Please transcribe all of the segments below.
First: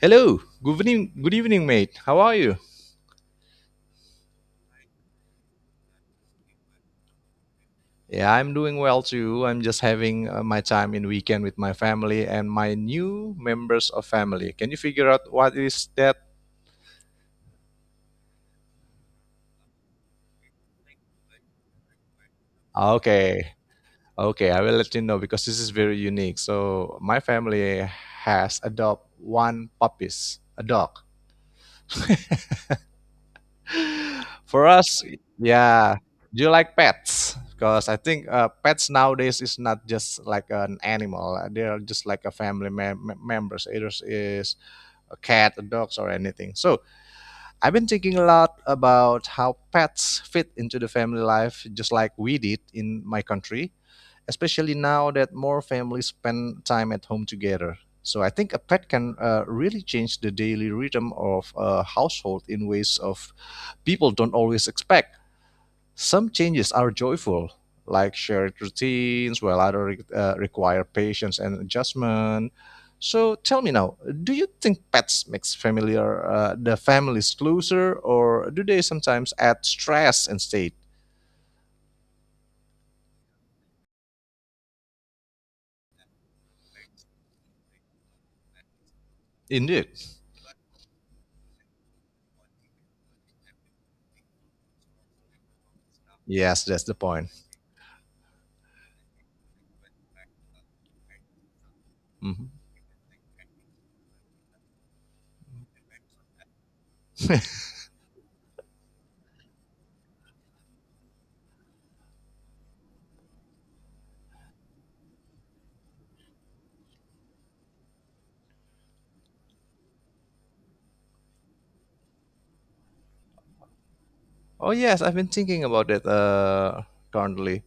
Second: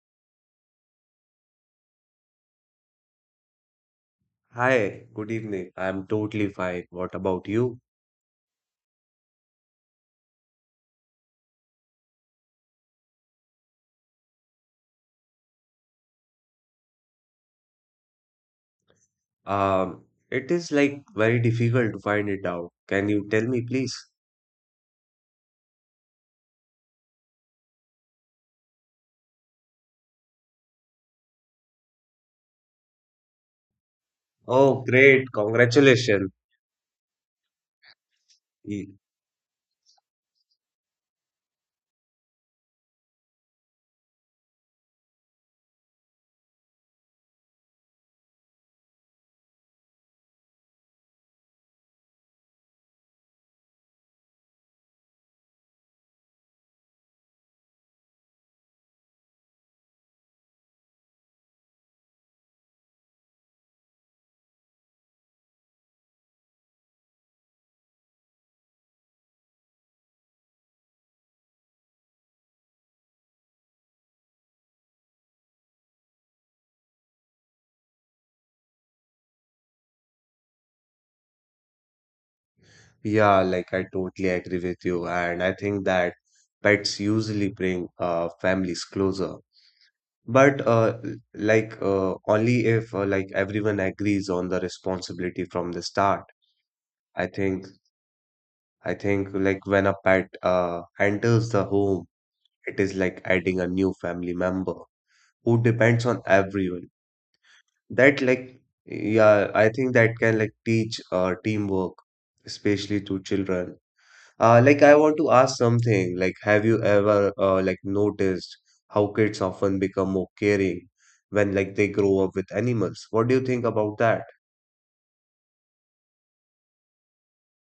Hello. Good evening. Good evening, mate. How are you? Hi, good evening. I'm totally fine. What about you? Yeah, I'm doing well too. I'm just having my time in weekend with my family and my new members of family. Can you figure out what is that? Um, it is like very difficult to find it out. Can you tell Okay. me, please? Okay, I will let you know because this is very unique. So, my family has adopt one puppies, a dog. For Oh, us, great. yeah. Congratulations. Do you like pets? Because I think pets Y- nowadays is not just like an animal. They are just like a family members. Either is a cat, a dogs, or anything. So I've been thinking a lot about how pets fit into the family life, just like we did in my country. Especially now that more families spend time at home together. So I think a pet can really change the daily rhythm of a household in ways of people don't always expect. Some changes are joyful, like shared routines, while others require patience and adjustment. So tell me now, do you think pets makes familiar the families closer, or do they sometimes add stress instead? Yeah, like I totally agree with you. And I think that pets usually bring families closer. Indeed. But like only if like everyone agrees on the responsibility from the start. Yes, that's the I point. think I think like when a pet enters the home. Mhm. It is like adding a new family member who depends on everyone. That like Yeah, I think that can like teach teamwork, especially to children. Like I want to ask something. Like, have you ever like noticed how kids often become more caring when like they grow up with animals? What do you think about that? Oh yes, I've been thinking about it currently,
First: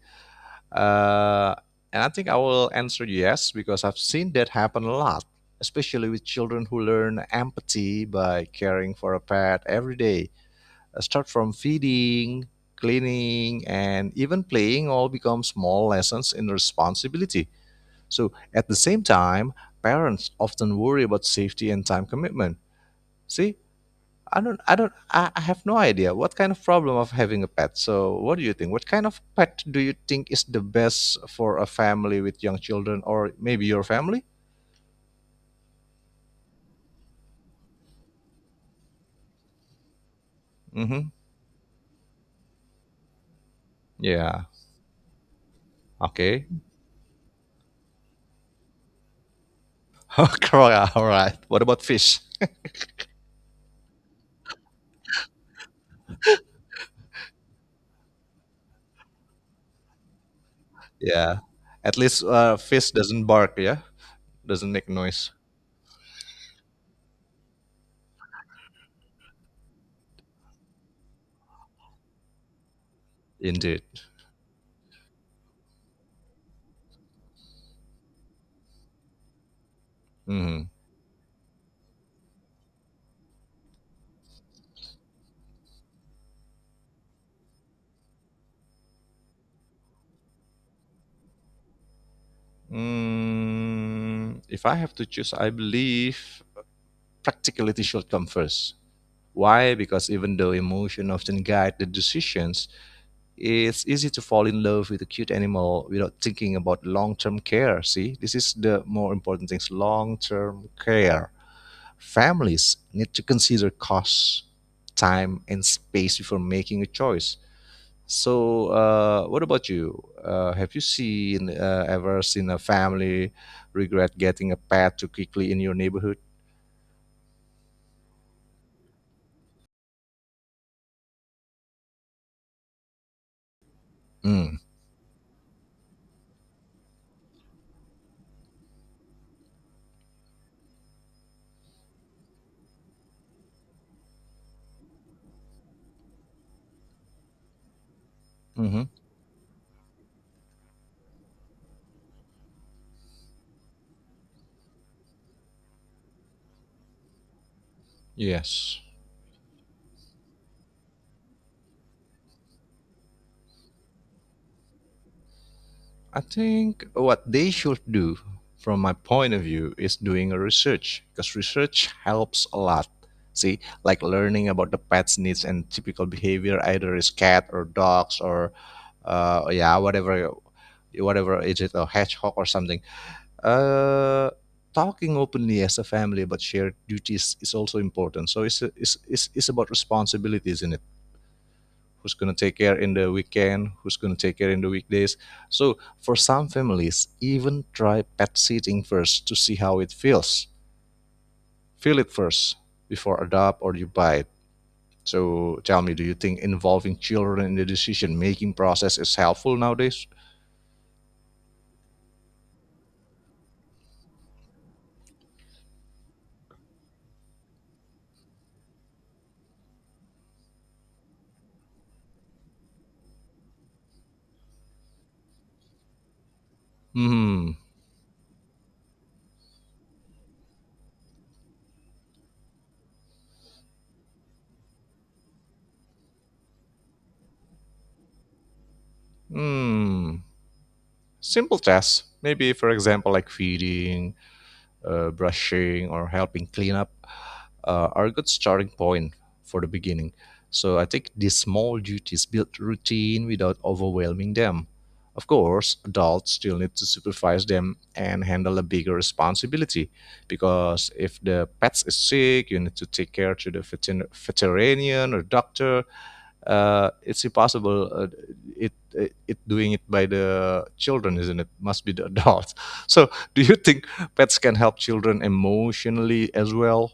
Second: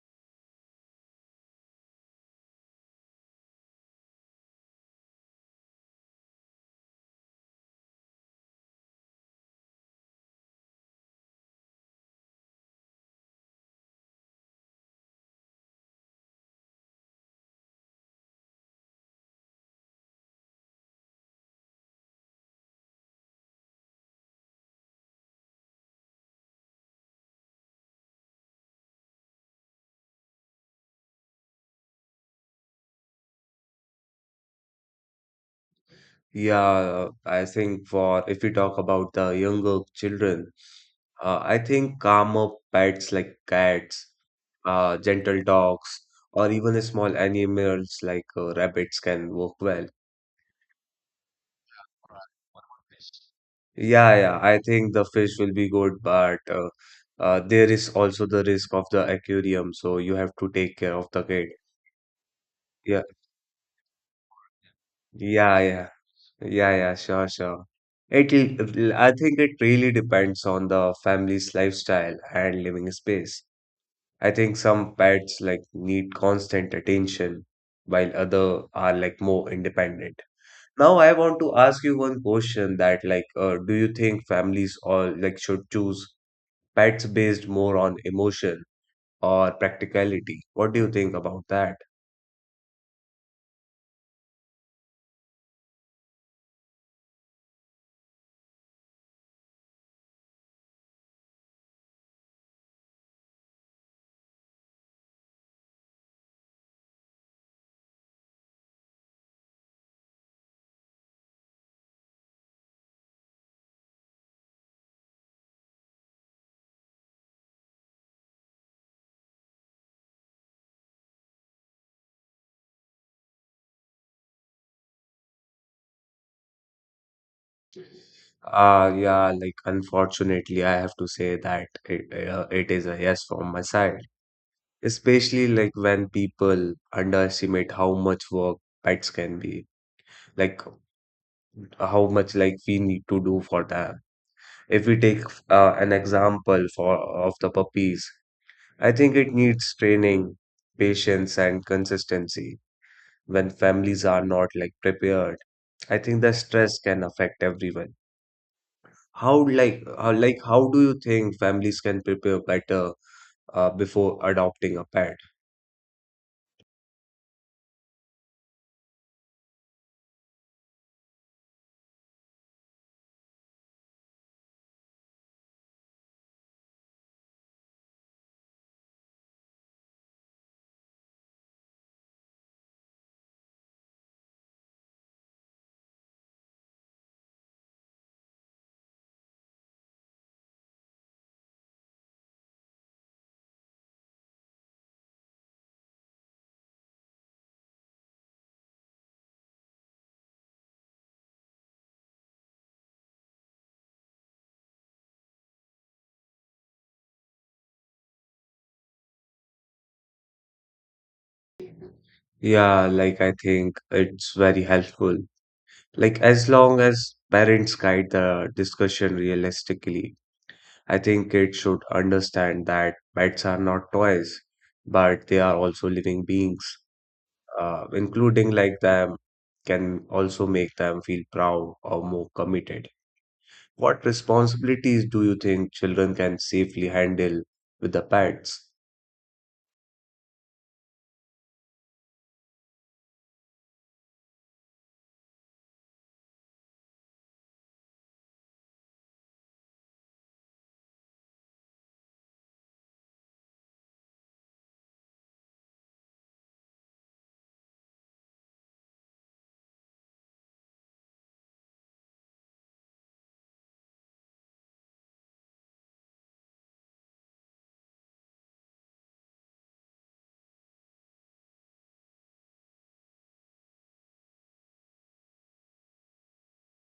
uh, and I think I will answer yes because I've seen that happen a lot, especially with children who learn empathy by caring for a pet every day. Start from feeding, cleaning, and even playing all become small lessons in responsibility. So at the same time, parents often worry about safety and time commitment. See, I don't, I don't, I have no idea what kind of problem of having a pet. So, what do you think? What kind of pet do you think is the best for a family with young children, or maybe your family? Yeah, I think for if we talk about the younger children, Mm-hmm. I think calmer pets like cats, Yeah. Gentle dogs, Okay. or even small animals like rabbits can work well. Crocodile, all right. What about fish? Yeah, yeah, I think the fish will be good, but there is also the risk of the aquarium, so you have to take care of the Yeah. kid. At least fish Yeah, doesn't bark. Yeah. Doesn't make noise. yeah, yeah, yeah, yeah, sure, sure. I think it really depends on the family's lifestyle and living space. Indeed. I think some pets like need constant attention, while other are like more independent. Mm-hmm. Now I want to ask you one question that like, do you think families or like should choose pets based more on emotion or practicality? What do you think about that? Mm, if I have to choose, I believe practicality should come first. Why? Because even though emotion often guide the decisions, it's easy to fall in love with a cute animal without thinking about long-term care. See, this is the more important things, long-term care. Families need to consider costs, time and space before making a choice. So what about you, have you seen ever seen a family regret getting a pet too quickly in your neighborhood? Yeah, like unfortunately I have to say that it is a yes from my side. mm. Especially like when people underestimate how much work pets can be, like how much like we need to do for them. If we take an example for of the puppies. hmm I think it needs training, patience, and consistency. When families are not like prepared, I think the stress can affect everyone. yes, How do you think families can prepare better before adopting a pet? I think what they should do, from my point of view, is doing a research because research helps a lot. See, like learning about the pet's needs and typical behavior, either is cat or dogs or, yeah, whatever, whatever is it a hedgehog or something. Uh, Talking openly as a family about shared duties is also important. So it's about responsibilities, isn't it? Who's going to take care in the weekend, who's going to take care in the weekdays. So for some families, even try pet sitting first to see how it feels. Feel it first before adopt or you buy it. So tell me, do you think involving children in the decision making process is helpful nowadays? Yeah, like I think it's very helpful. Like as long as parents guide the discussion realistically, I think kids should understand that pets are not toys, but they are also living beings, Hmm. Including like them, can also make them feel proud or more committed. What responsibilities do you think children can safely handle with the pets? Hmm. Simple tasks. Maybe, for example, like feeding, brushing, or helping clean up are a good starting point for the beginning. So I think these small duties build routine without overwhelming them. Of course, adults still need to supervise them and handle a bigger responsibility, because if the pet is sick, you need to take care to the veterinarian or doctor. It's impossible. It doing it by the children, isn't it? Must be the adults. So, do you think pets can help children emotionally as well?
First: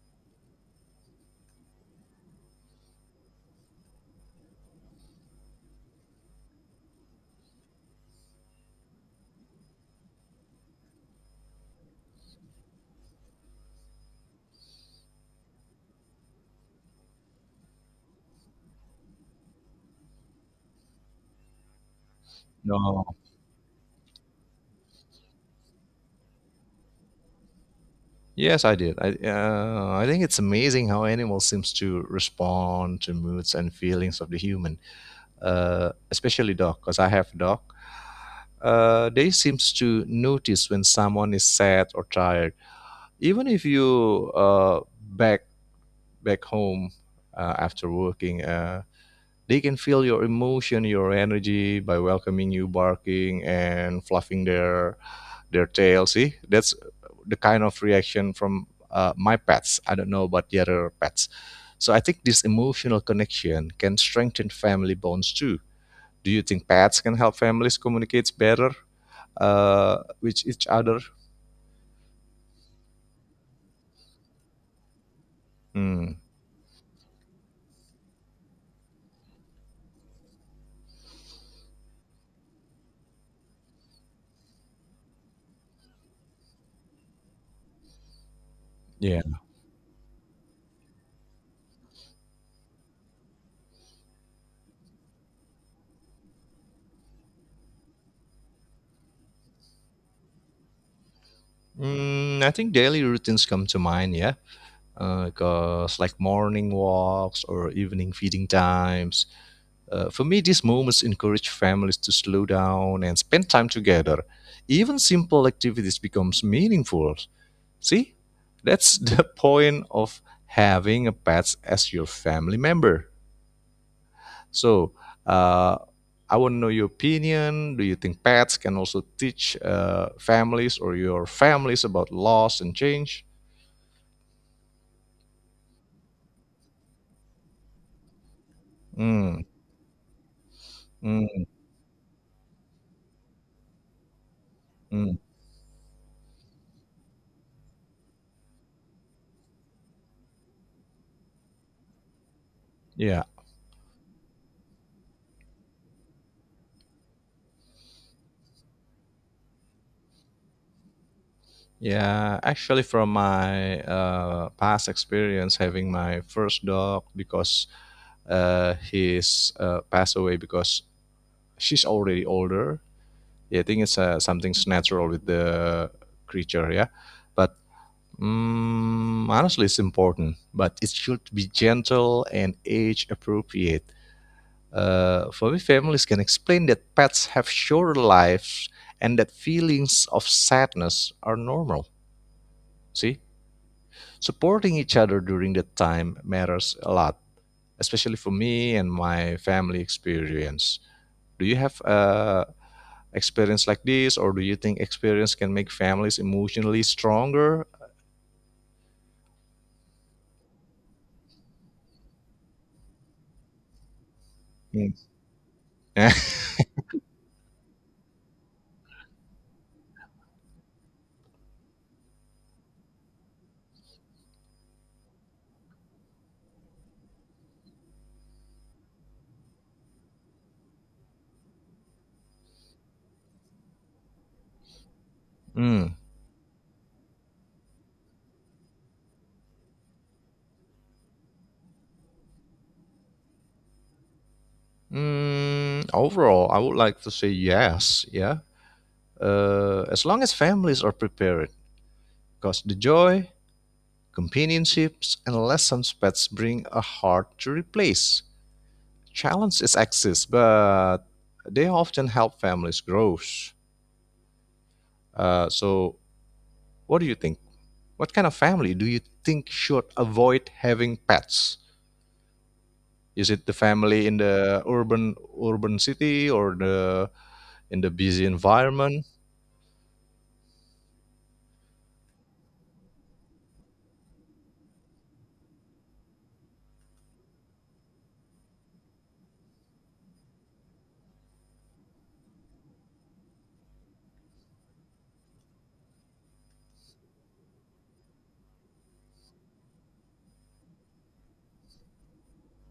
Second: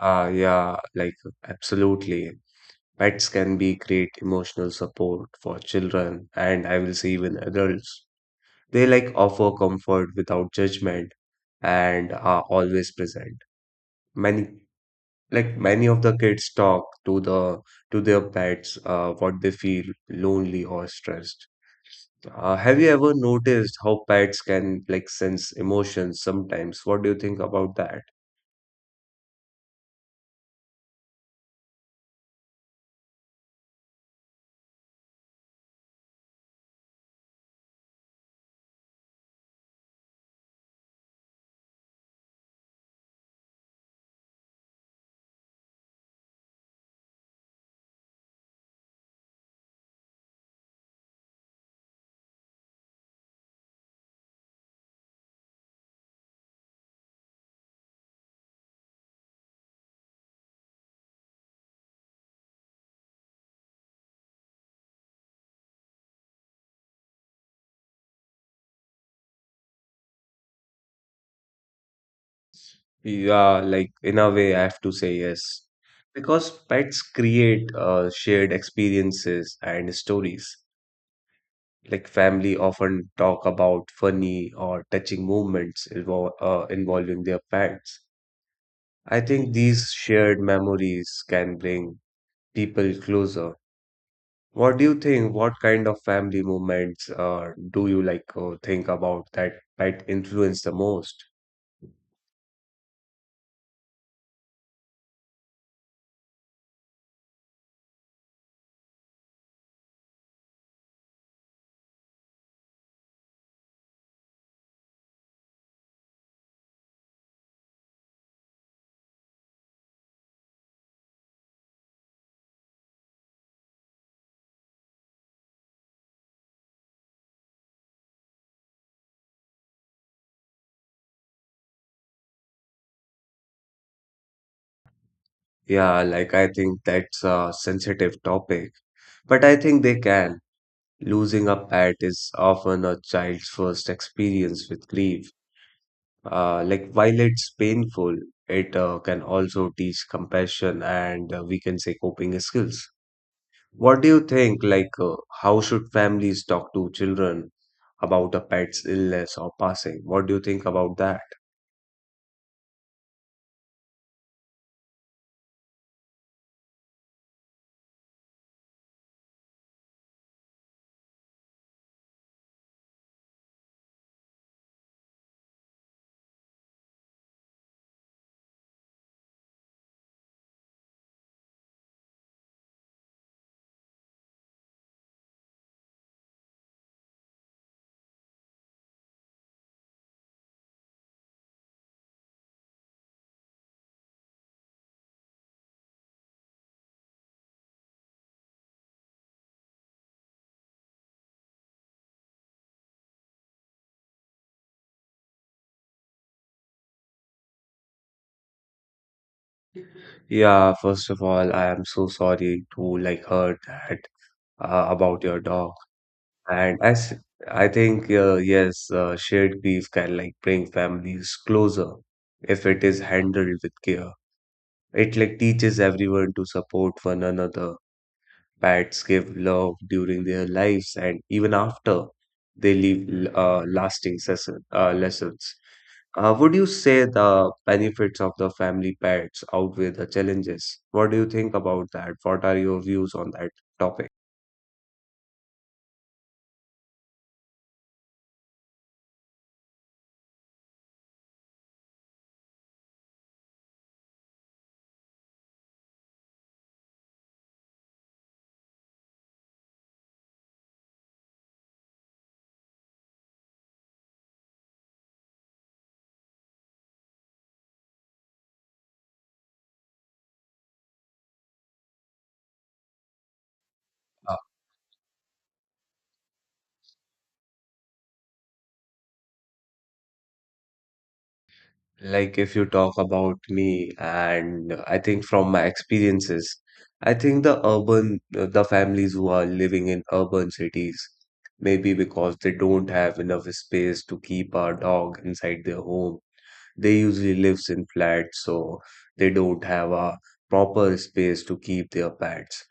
Ah, yeah, like absolutely. Pets can be great emotional support for children, and I will say even adults. They like offer comfort without judgment and are always present. Many Like many of the kids talk to the to their pets what they feel lonely or stressed. Have you No. ever noticed how pets can like sense emotions sometimes? What do you think about that? Yes, I did. I think it's amazing how animals seems to respond to moods and feelings of the human, especially dog, because I have a dog. They seems to notice when someone is sad or tired, even if you back back home after working. They can feel your emotion, your energy by welcoming you, barking, and fluffing their TLC. That's the kind of reaction from my pets. I don't know about the other pets. So I think this emotional connection can strengthen family bonds too. Do you think pets can help families communicate better with each other? Yeah, like in a way, I have to say yes. Hmm, Because pets create shared experiences and stories. Like family often talk about funny or touching moments involving their pets. I yeah. think these shared memories can bring people closer. What do you think? What kind of family moments do you like think about that influence the most? Mm, I think daily routines come to mind, yeah. Because like morning walks or evening feeding times, for me, these moments encourage families to slow down and spend time together. Even simple activities becomes meaningful. See, that's the point of having a pet as your family member. So, uh, I want to know your opinion. Do you think pets can also teach families or your families about loss and change? Yeah, like I think that's a sensitive topic, Mm, but I think they can. mm, Losing a pet is often a child's first experience with mm. grief. Like while it's painful, it can also teach compassion and, we can say, coping skills. Yeah. What do you think? Like, how should families talk to children about a pet's illness or passing? What do you think about that? Yeah, actually, from my past experience having my first dog, because he's passed away because she's already older. Yeah, I think it's something's natural with the creature. Yeah, but mm, honestly, it's important, but it should be gentle and age appropriate. For me, families can explain that pets have shorter lives and that feelings of sadness are normal. See, supporting each other during that time matters a lot, especially for me and my family experience. Do you have experience like this, or do you think experience can make families emotionally stronger? Yeah, first of all, I am so sorry to like heard that Mm. about your dog. And as I think, yes, shared grief can like bring families closer if it is handled with care. It like teaches everyone to support one another. Pets give love during their lives, and even after they leave lasting session, lessons. Mm. Would you say the benefits of the family pets outweigh the challenges? What do you think about that? What are your views on that topic? Mm, overall, I would like to say yes. Yeah. As long as families are prepared, because the joy, companionships and lessons pets bring are hard to replace. Challenges exist, but they often help families grow. So, what do you think? What kind of family do you think should avoid having pets? Is it the family in the urban city or the in the busy environment? Like if you talk about me, and I think from my experiences, I think the families who are living in urban cities, maybe because they don't have enough space to keep our dog inside their home. They usually lives in flats, so they don't have a proper space to keep their pets.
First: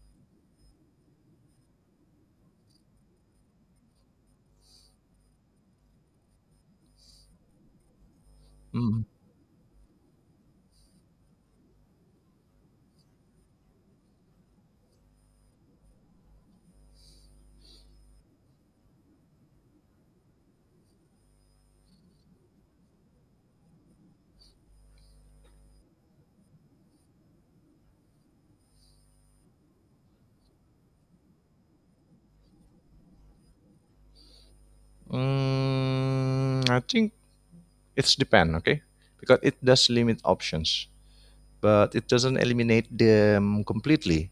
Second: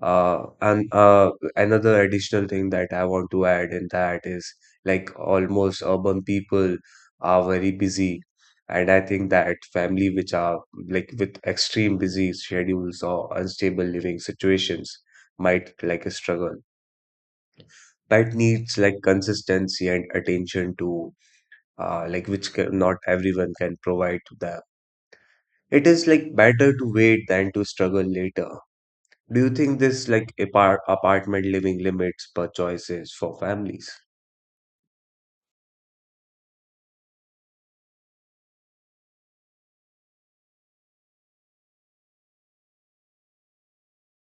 And another additional thing that I want to add in that is like almost urban people are very busy. And I Mm. think that family which are like with extreme busy schedules or unstable living situations might like struggle. That needs like consistency and attention to, like, which can, not everyone can provide to them. It is like better to wait than to struggle later. Do you think this like apartment living limits per choices for families? Mm, I think it's depend, okay, because it does limit options, but it doesn't eliminate them completely.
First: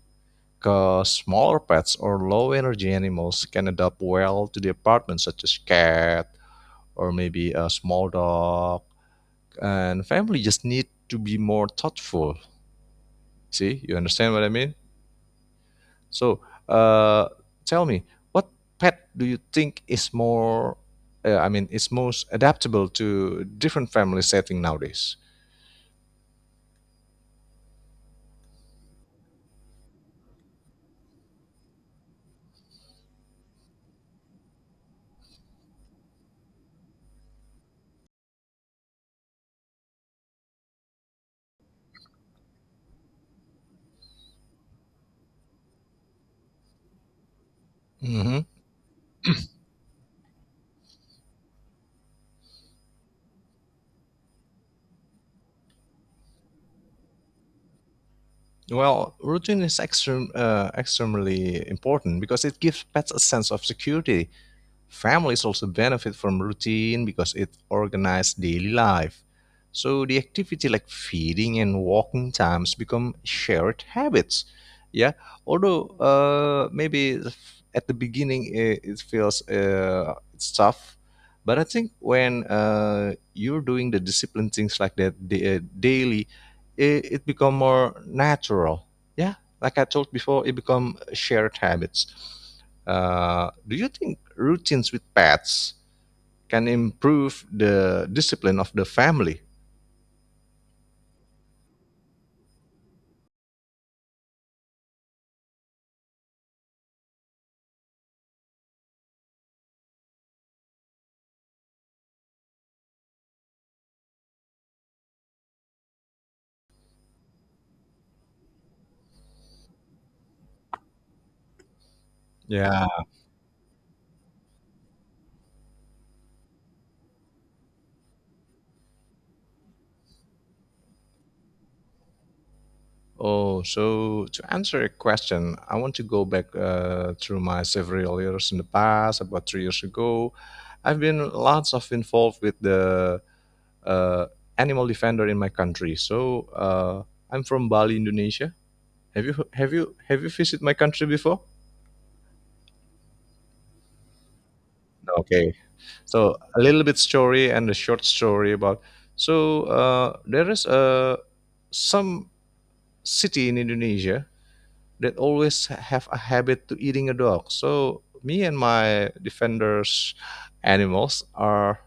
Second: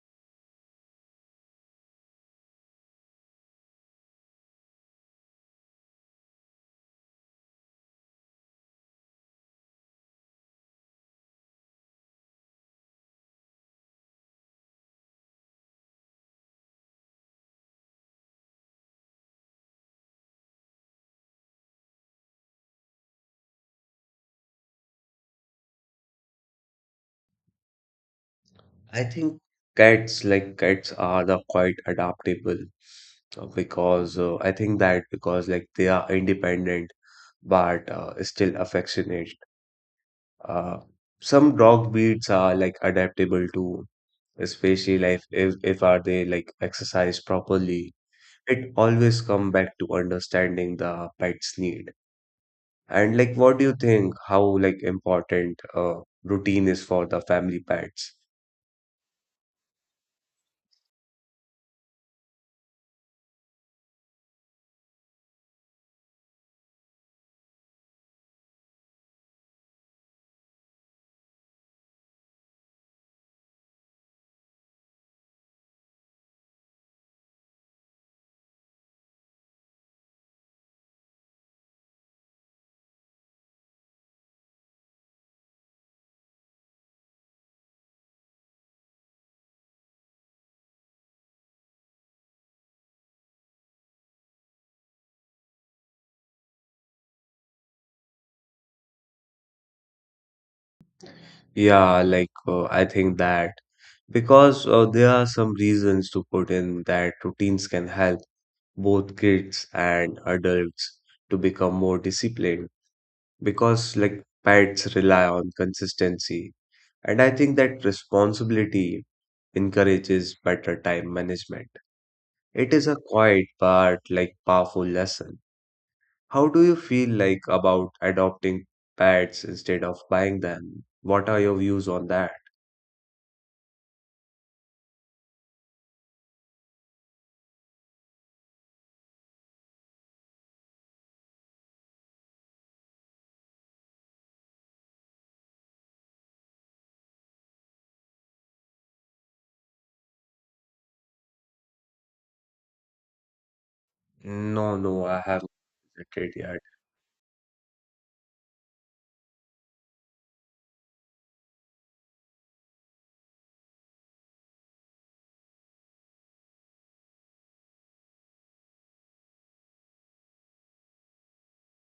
Smaller pets or low energy animals can adapt well to the apartment, such as cat or maybe a small dog. And family just need to be more thoughtful. See, you understand what I mean? So, uh, tell me, what pet do you think is more, I mean, is most adaptable to different family setting nowadays? I think cats like cats are the quite adaptable, because I think that because like they are independent but still affectionate. Uh, some dog breeds are like adaptable to, especially like if are they like exercise properly. Mhm. It always come back to understanding the pet's need. And like, what do you think how like important, routine is for the family pets? Well, routine is extremely important because it gives pets a sense of security. Families also benefit from routine because it organizes daily life. So the activity like feeding and walking times become shared habits. Yeah, although maybe at the beginning it feels it's tough, but I think when you're doing the discipline things like that daily, it become more natural. Yeah, like I told before, it become shared habits. Do you think routines with pets can improve the discipline of the family? Yeah, like I think that because there are some reasons to put in that routines can help both kids and adults to become more disciplined because like pets rely on consistency. And I think that responsibility encourages better time management. It Yeah. is a quiet but like powerful lesson. How do you feel like about adopting pets instead of buying them? What are your views on that? Oh, so to answer your question, I want to go back through my several years in the past. About three years ago, I've been lots of involved with the uh, animal defender in my country. So I'm from Bali, Indonesia. Have you visited my country before? No, no, I haven't Okay. visited So a yet. little bit story and a short story about. So there is a some city in Indonesia that always have a habit to eating a dog. So me and my defenders animals are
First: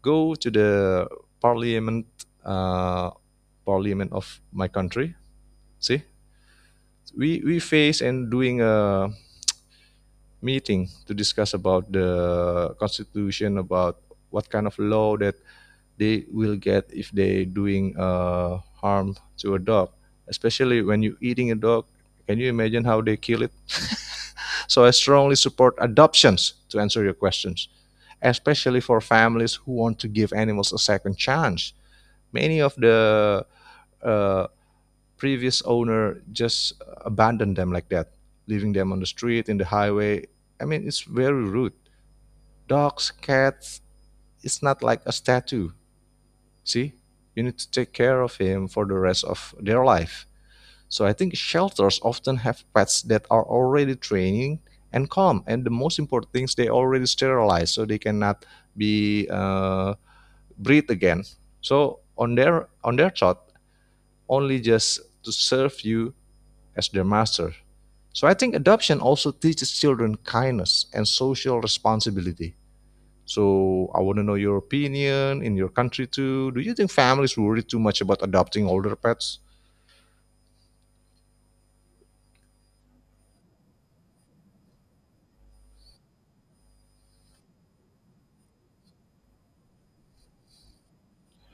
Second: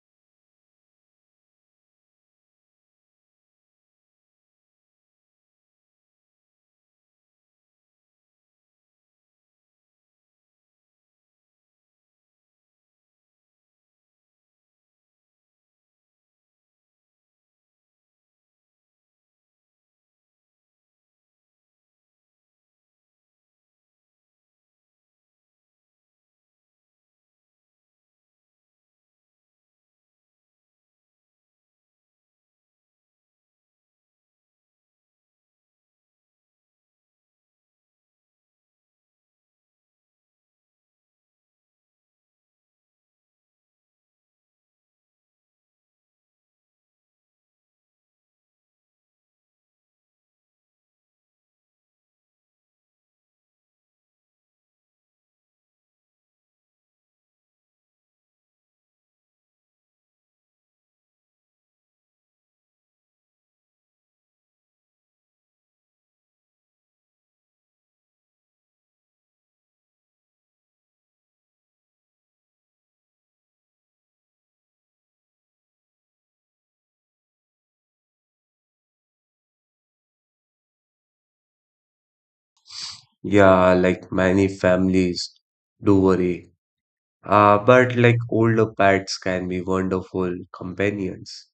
go to the parliament, uh, parliament of my country. See, we face and doing a meeting to discuss about the constitution about what kind of law that they will get if they doing harm to a dog, especially when you eating a dog. Can you imagine how they kill it? so I strongly support adoptions to answer your questions, especially for families who want to give animals a second chance. Many of the uh, previous owner just abandoned them like that, leaving them on the street in the highway. I mean, it's very rude. Dogs, cats, it's not like a statue. See, you need to take care of him for the rest of their life. So I think shelters often have pets that are already training and calm. And the most important things, they already sterilize, so they cannot be breed again. So on their thought, only just to serve you as their master. So I think adoption also teaches children kindness and social responsibility. So I want to know your opinion in your country too. Do you think families worry too much about adopting older pets? Yeah, like many families do worry. But like older pets can be wonderful companions.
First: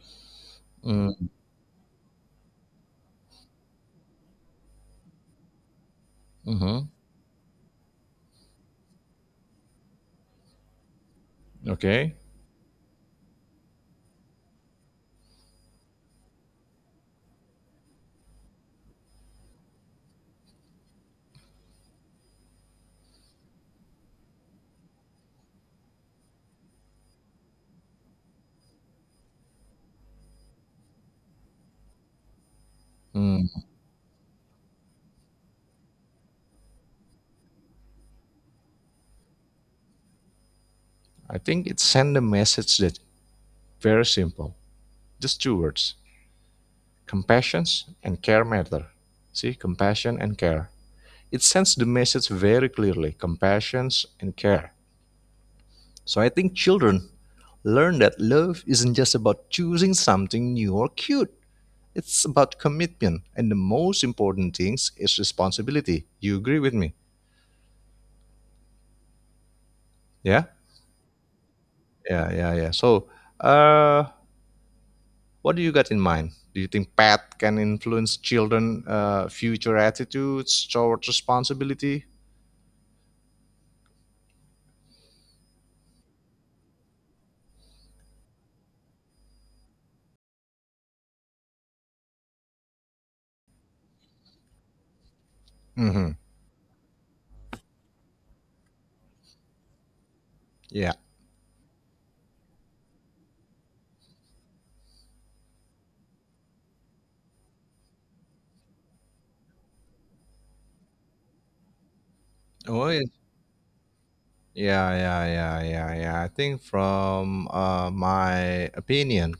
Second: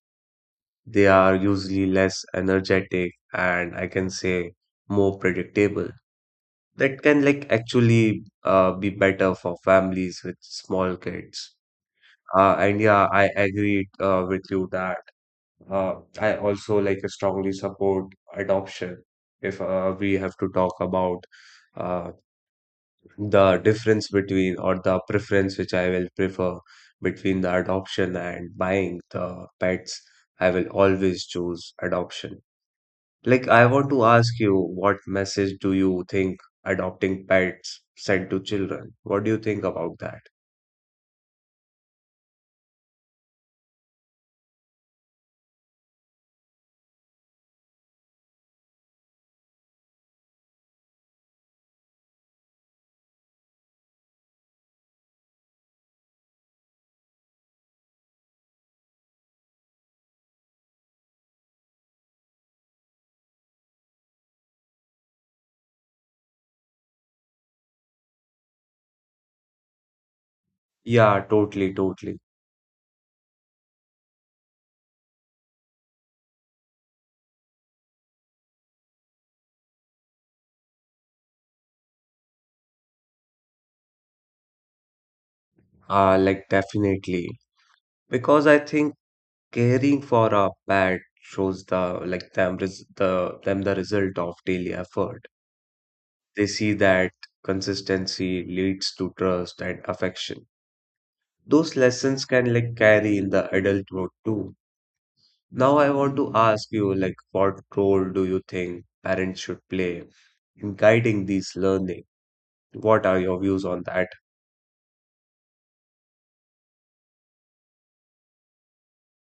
They Mm, are usually less energetic, and I can say more predictable. mm-hmm. That can like actually be better for families with small kids. Okay. And yeah, I agree with you that, I also like strongly support adoption. If, we have to talk about uh, the difference between or the preference which I will prefer between the adoption and buying the pets, I will always choose adoption. Mm. Like, I want to ask you, what message do you think adopting pets send to children? What do you think about that? I think it sends a message that very simple, just two words: compassion and care matter. See, compassion and care. It sends the message very clearly: compassion and care. So I think children learn that love isn't just about choosing something new or cute. It's about commitment, and the most important things is responsibility. You agree with me? Yeah, Yeah, totally, totally. yeah, yeah, yeah. So, uh, what do you got in mind? Do you think pet can influence children' future attitudes towards responsibility? Like, definitely. Because I think caring for a pet shows like them res the the result of daily effort. Mm-hmm. They see that consistency leads to trust and affection. Yeah. Those lessons can like carry in the adult world too. Now I want to ask you, like, what role do you think parents should play in guiding these learning? Oh, yeah, What are your views on that? yeah, yeah, yeah, yeah, yeah. I think from my opinion,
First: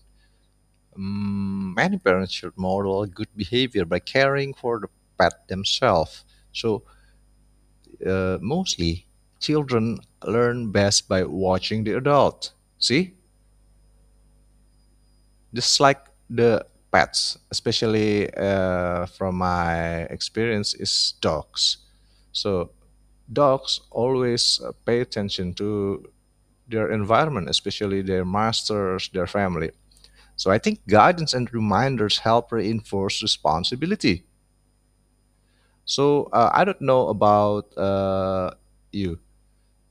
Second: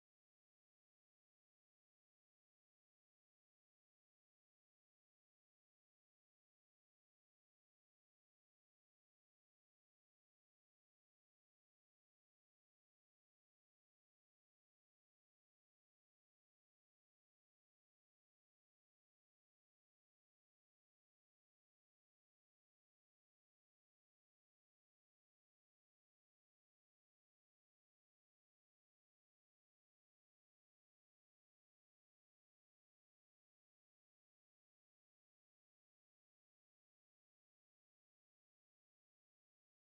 Many parents should model good behavior by caring for the pet themselves. So, mostly, children learn best by watching the adult. See, just like the pets, especially from my experience, is dogs. So, dogs always pay attention to their environment, especially their masters, their family. So, I think guidance and reminders help reinforce responsibility. So I don't know about you.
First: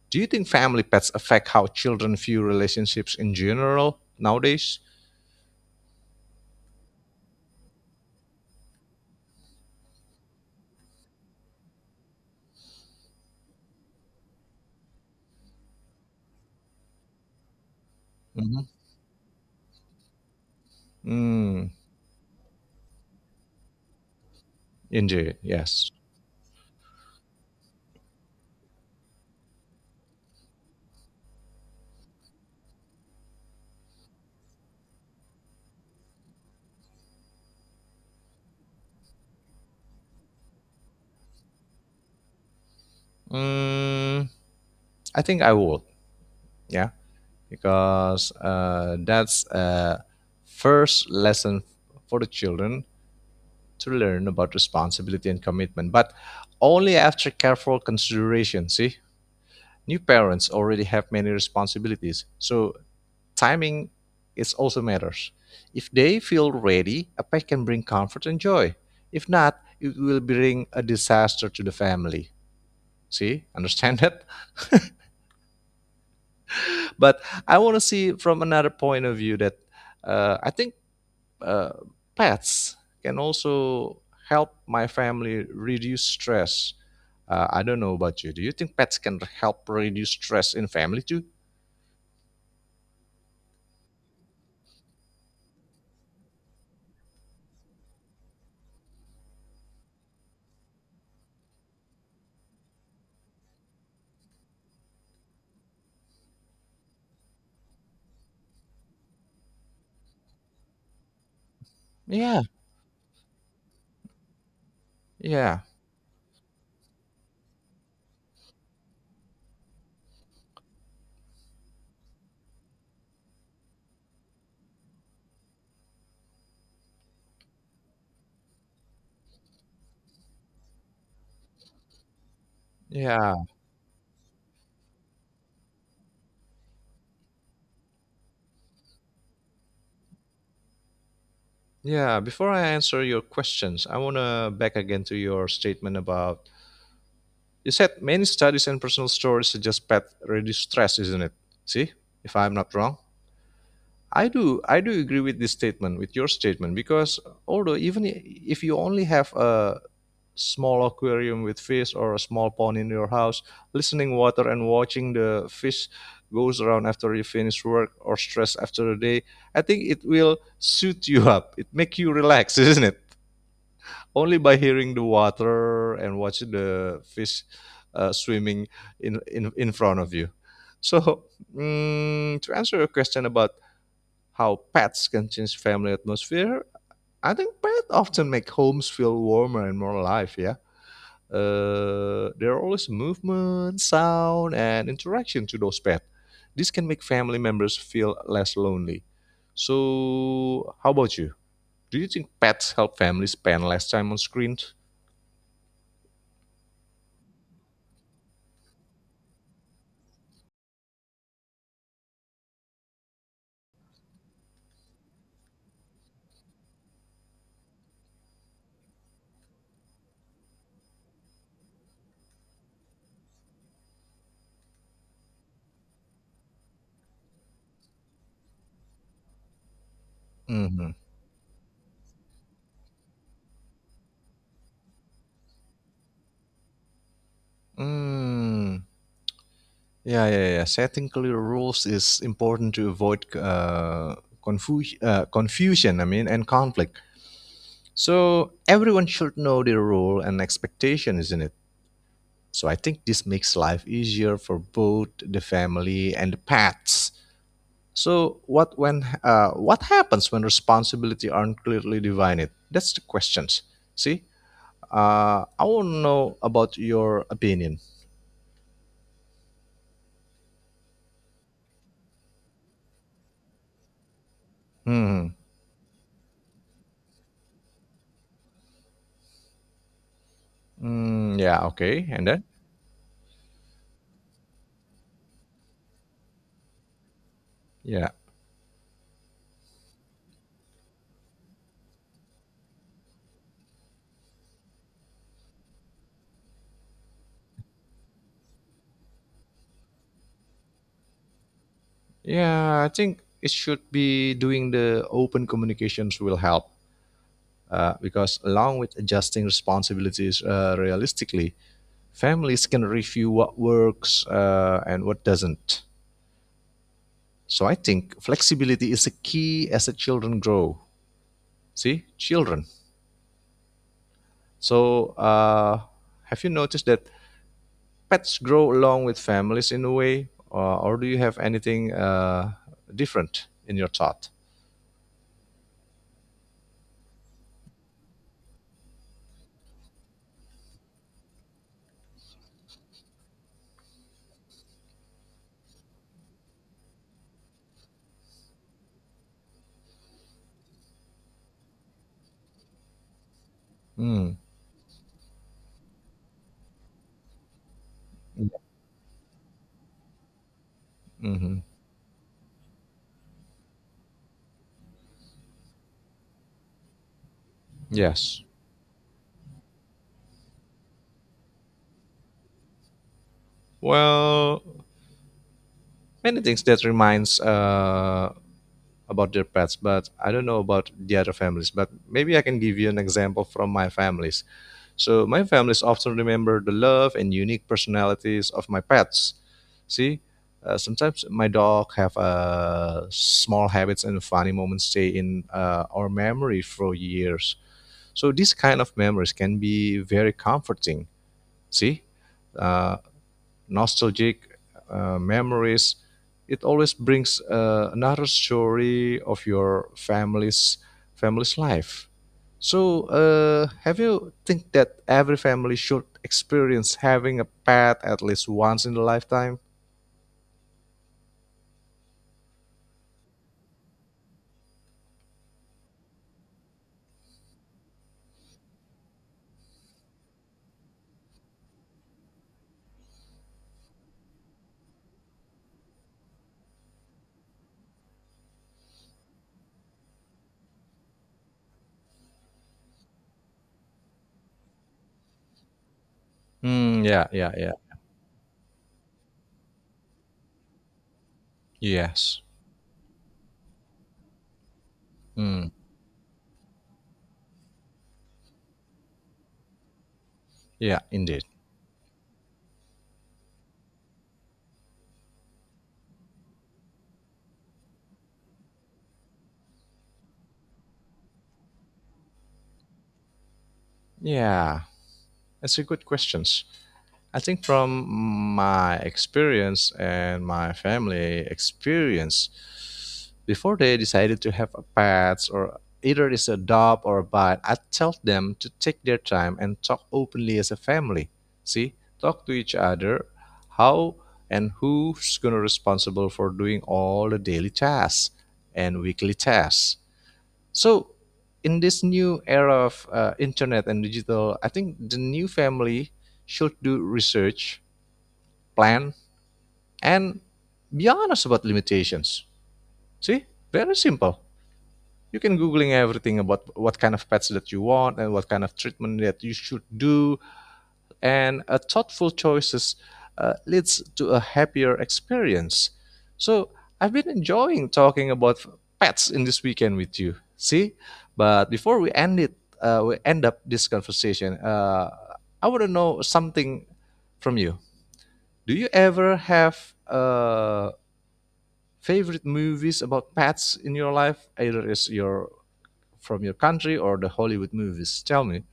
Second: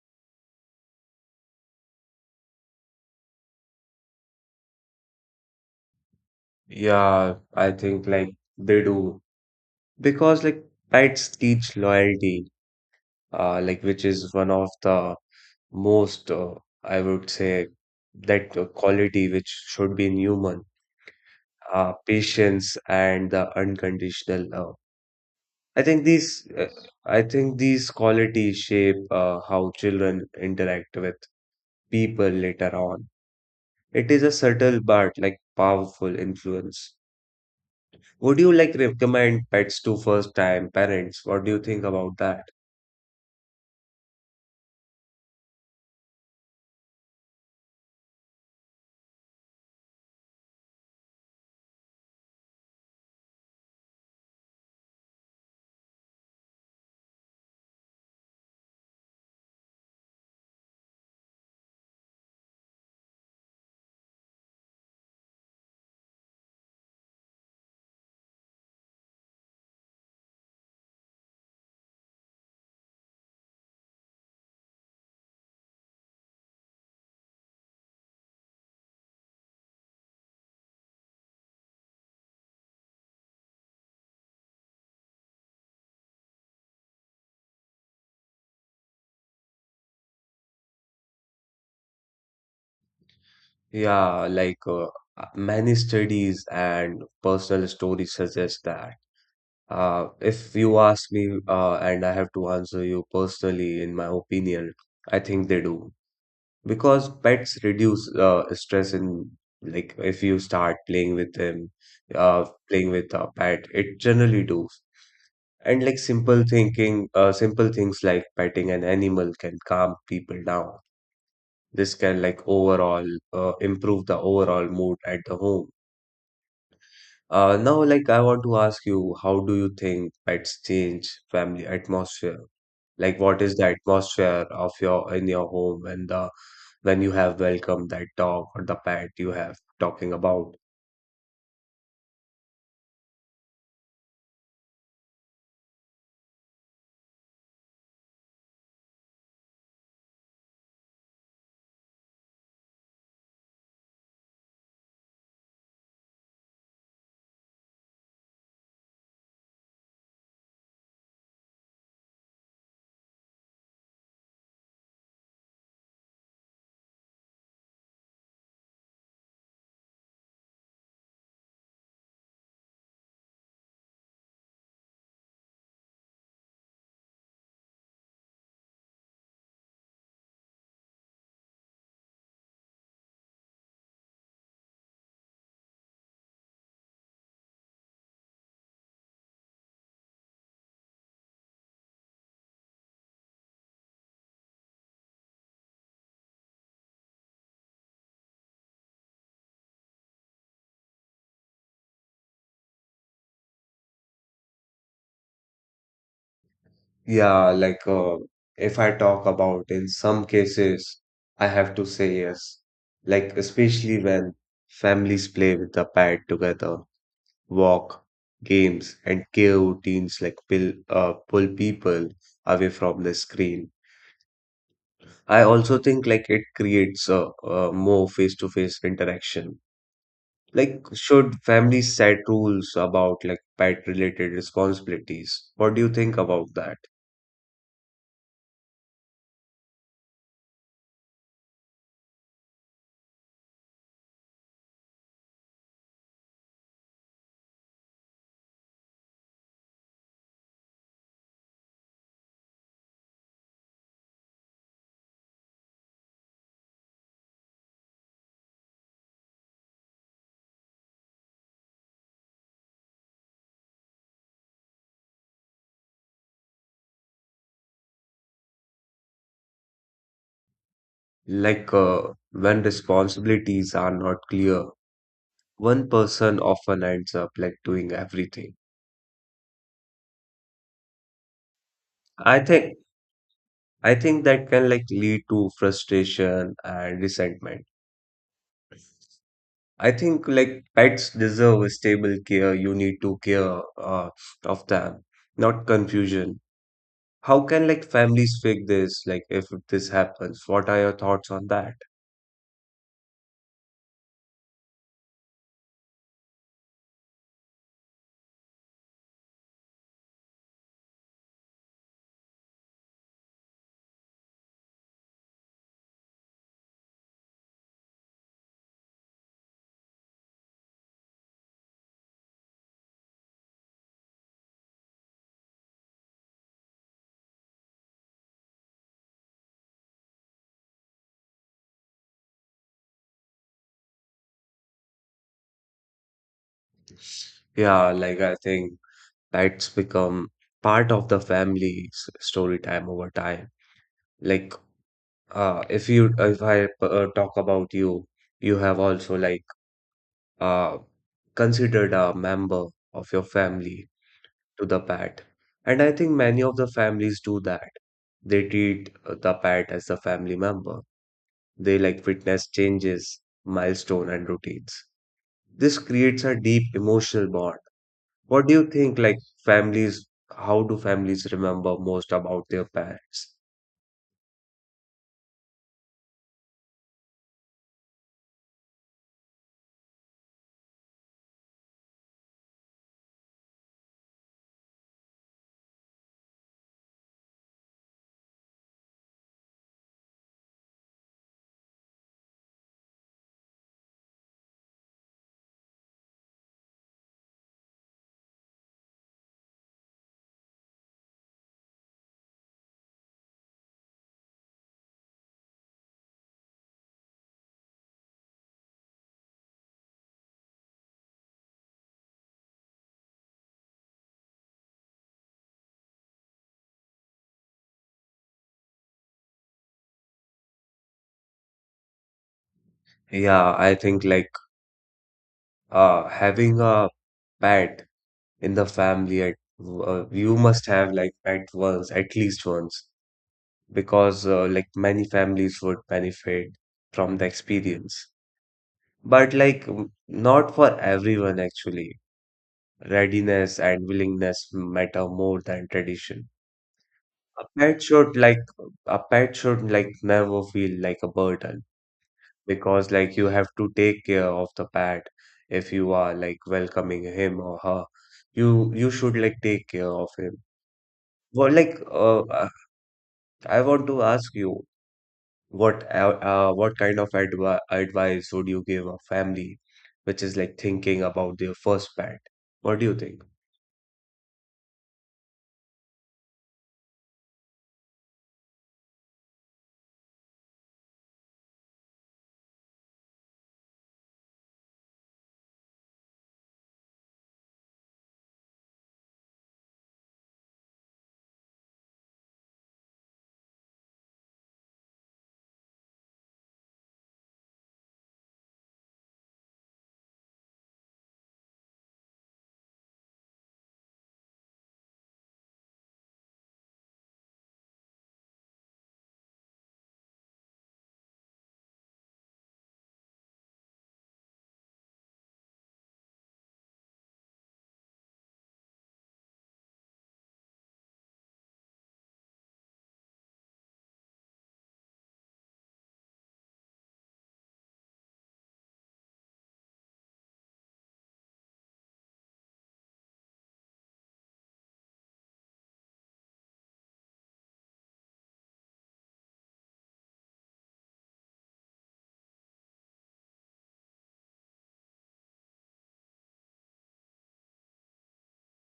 Do you think family pets affect how children view relationships in general nowadays? Yeah, I think like they do. Because like pets teach loyalty, like, which is one of the most, I would say, that Mm-hmm. Quality which should be in human, Mm, patience and the unconditional love. indeed, I yes. think these, uh, I think these qualities shape how children interact with people later on. It is a subtle but like powerful influence. Would you like recommend pets to first time parents? What do you think about that? Mm, I think I would. Yeah. Because that's a first lesson for the children to learn about responsibility and commitment, but only after careful consideration. See, new parents already have many responsibilities, so timing is also matters. If they feel ready, a pet can bring comfort and joy. If not, it will bring a disaster to the family. See, understand that? But I want to see from another point of view that I think uh, pets can also help my family reduce stress. I don't know about you. Do you think pets can help reduce stress in family too? Yeah, like many studies and personal stories suggest that. If you ask me, and I have to answer you personally, in my opinion, I think they do. Because pets reduce stress in, like, if you start playing with them, Yeah. Playing with a pet, it generally do. Yeah, And like simple things like petting an animal can calm people down. This can like overall improve the overall mood at the home. Now, like, I want to ask you, how do you think pets change family atmosphere? Like, what yeah, is the atmosphere of your in your home when the when you have welcomed that dog or the pet you have talking about? yeah. Before I answer your questions, I want to back again to your statement about you said many studies and personal stories suggest pet reduce stress, isn't it? See, if I'm not wrong. I do agree with this statement, with your statement, because although even if you only have a small aquarium with fish or a small pond in your house, listening water and watching the fish goes around after you finish work or stress after the day, I think it will suit you up. It make you relax, isn't it? Only by hearing the water and watching the fish swimming in front of you. So mm, to answer your question about how pets can change family atmosphere, I think pets often make homes feel warmer and more alive. Yeah. There are always movement, sound, and interaction to those pets. This can make family members feel less lonely. So, how about you? Do you think pets help families spend less time on screens? Yeah, like, if I talk about in some cases, I have to say yes. Like, especially when families play with the pet together, walk, games, and care routines like pull people away from the screen. I also think like it creates a more face-to-face interaction. Like, Mm-hmm. should families set rules about like pet-related responsibilities? What do you think about that? Mm. Yeah, yeah, yeah. Setting clear rules is important to avoid confusion. I mean, and conflict. So everyone should know their role and expectation, isn't it? So I think this makes life easier for both the family and the pets. So what when what happens when responsibility aren't clearly divided? That's the questions. See, I want to know about your opinion. Like, when responsibilities are not clear, Hmm. one person often ends up like doing everything. Mm, yeah. Okay. And I then think I think that can like lead to frustration and resentment. yeah, I think like pets deserve a stable care. You need to care, of them, not confusion. How can like families fix this? Like if this happens, what are your thoughts on that? yeah. I think it should be doing the open communications will help because along with adjusting responsibilities realistically, families can review what works and what doesn't. So I think flexibility is a key as the children grow. See, children. So have you noticed that pets grow along with families in a way, or do you have anything different in your thought? Yeah, like I think pets become part of the family's story time over time. Like if you if I talk about you, you have also like uh, considered a member of your family Mm. to the pet. And I think many of the families do that. They treat the pet as a family member. Mm-hmm. They like witness changes, milestone, and routines. This creates a deep emotional bond. Yes. What do you think, like families, how do families remember most about their parents? Well, many things that reminds about their pets, but I don't know about the other families. But maybe I can give you an example from my families. So my families often remember the love and unique personalities of my pets. See, sometimes my dog have small habits and funny moments stay in our memory for years. So these kind of memories can be very comforting. See, uh, nostalgic memories. It always brings another story of your family's life. So, have you think that every family should experience having a pet at least once in the lifetime? Yeah, I think like having a pet in the family, you must have like pet once, at least once. Because like many families would benefit from the experience. But like not for everyone actually. Readiness and willingness matter more than tradition. Mm, yeah, A yeah, yeah. pet should like a pet should like never feel like a burden, Yes. because like you have to take care of the pet Mm, if you are like welcoming him or her. You should like take care of him. yeah, indeed. Well, like I want to ask you, What uh, what kind of advice would you give a family which is like thinking about their first pet? What do you think? Yeah, that's a good questions. I think from my experience and my family experience, before they decided to have a pets or either it's a dog or a bite, I tell them to take their time and talk openly as a family. See, talk to each other, how and who's gonna responsible for doing all the daily tasks and weekly tasks so, in this new era of internet and digital, I think the new family should do research, plan, and be honest about limitations. See, very simple. You can googling everything about what kind of pets that you want and what kind of treatment that you should do and a thoughtful choices leads to a happier experience. So I've been enjoying talking about pets in this weekend with you. See, but before we end it, we end up this conversation. I want to know something from you. Do you ever have favorite movies about pets in your life? Either is your from your country or the Hollywood movies. Tell me.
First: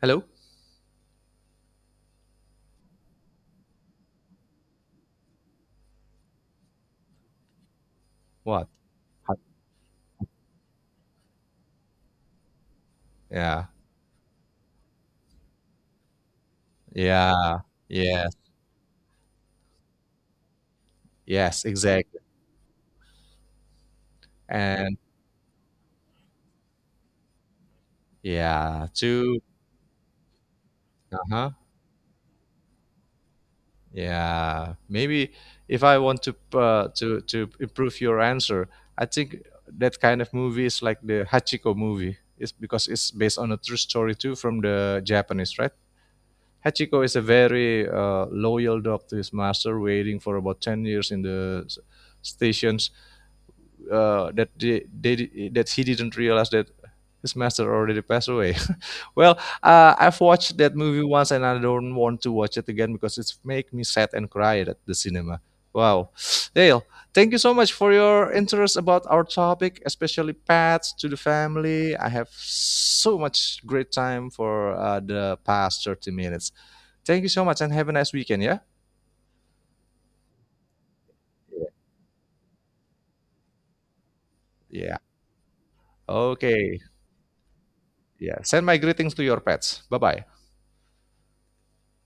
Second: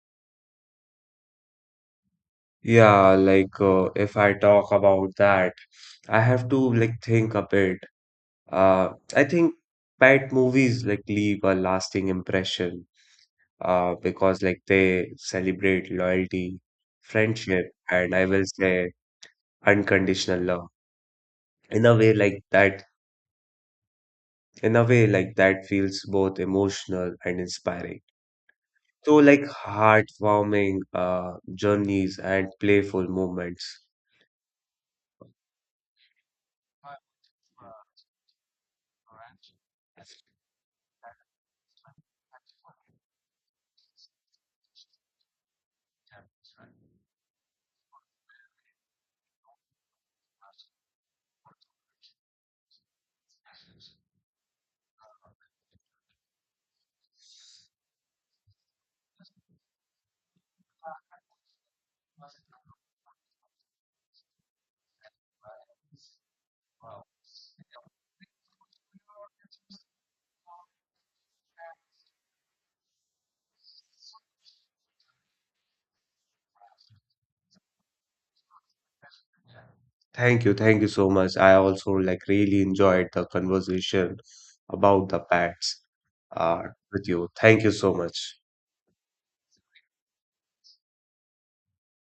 Hello. Yeah, like if I talk about that, I have to like think a bit. What? Uh, I think pet movies like leave a lasting impression Yeah. Because like they celebrate loyalty, Yeah. friendship, and I Yeah. will say unconditional love Yes, in a way exactly. like that. In a And way like that feels both emotional and inspiring. yeah, So to like heartwarming uh-huh. journeys and playful moments. Yeah. Maybe if I want to to improve your answer, I think that kind of movie is like the Hachiko movie. It's because it's based on a true story too from the Japanese, right? Hachiko is a very loyal dog to his master, waiting for about 10 years in the station that they that he didn't realize that his master already passed away. Well, I've watched that movie once and I don't want to watch it again because it's make me sad and cry at the cinema. Wow, Dale, thank you so much for your interest about our topic, especially pets to the family. I have so much great time for the past 30 minutes. Thank you so much and have a nice weekend. Yeah. Thank you so much. I also like really enjoyed the conversation Yeah. about the pets uh, Okay. with you. Thank you so much. Yeah. Send my greetings to your pets. Bye bye.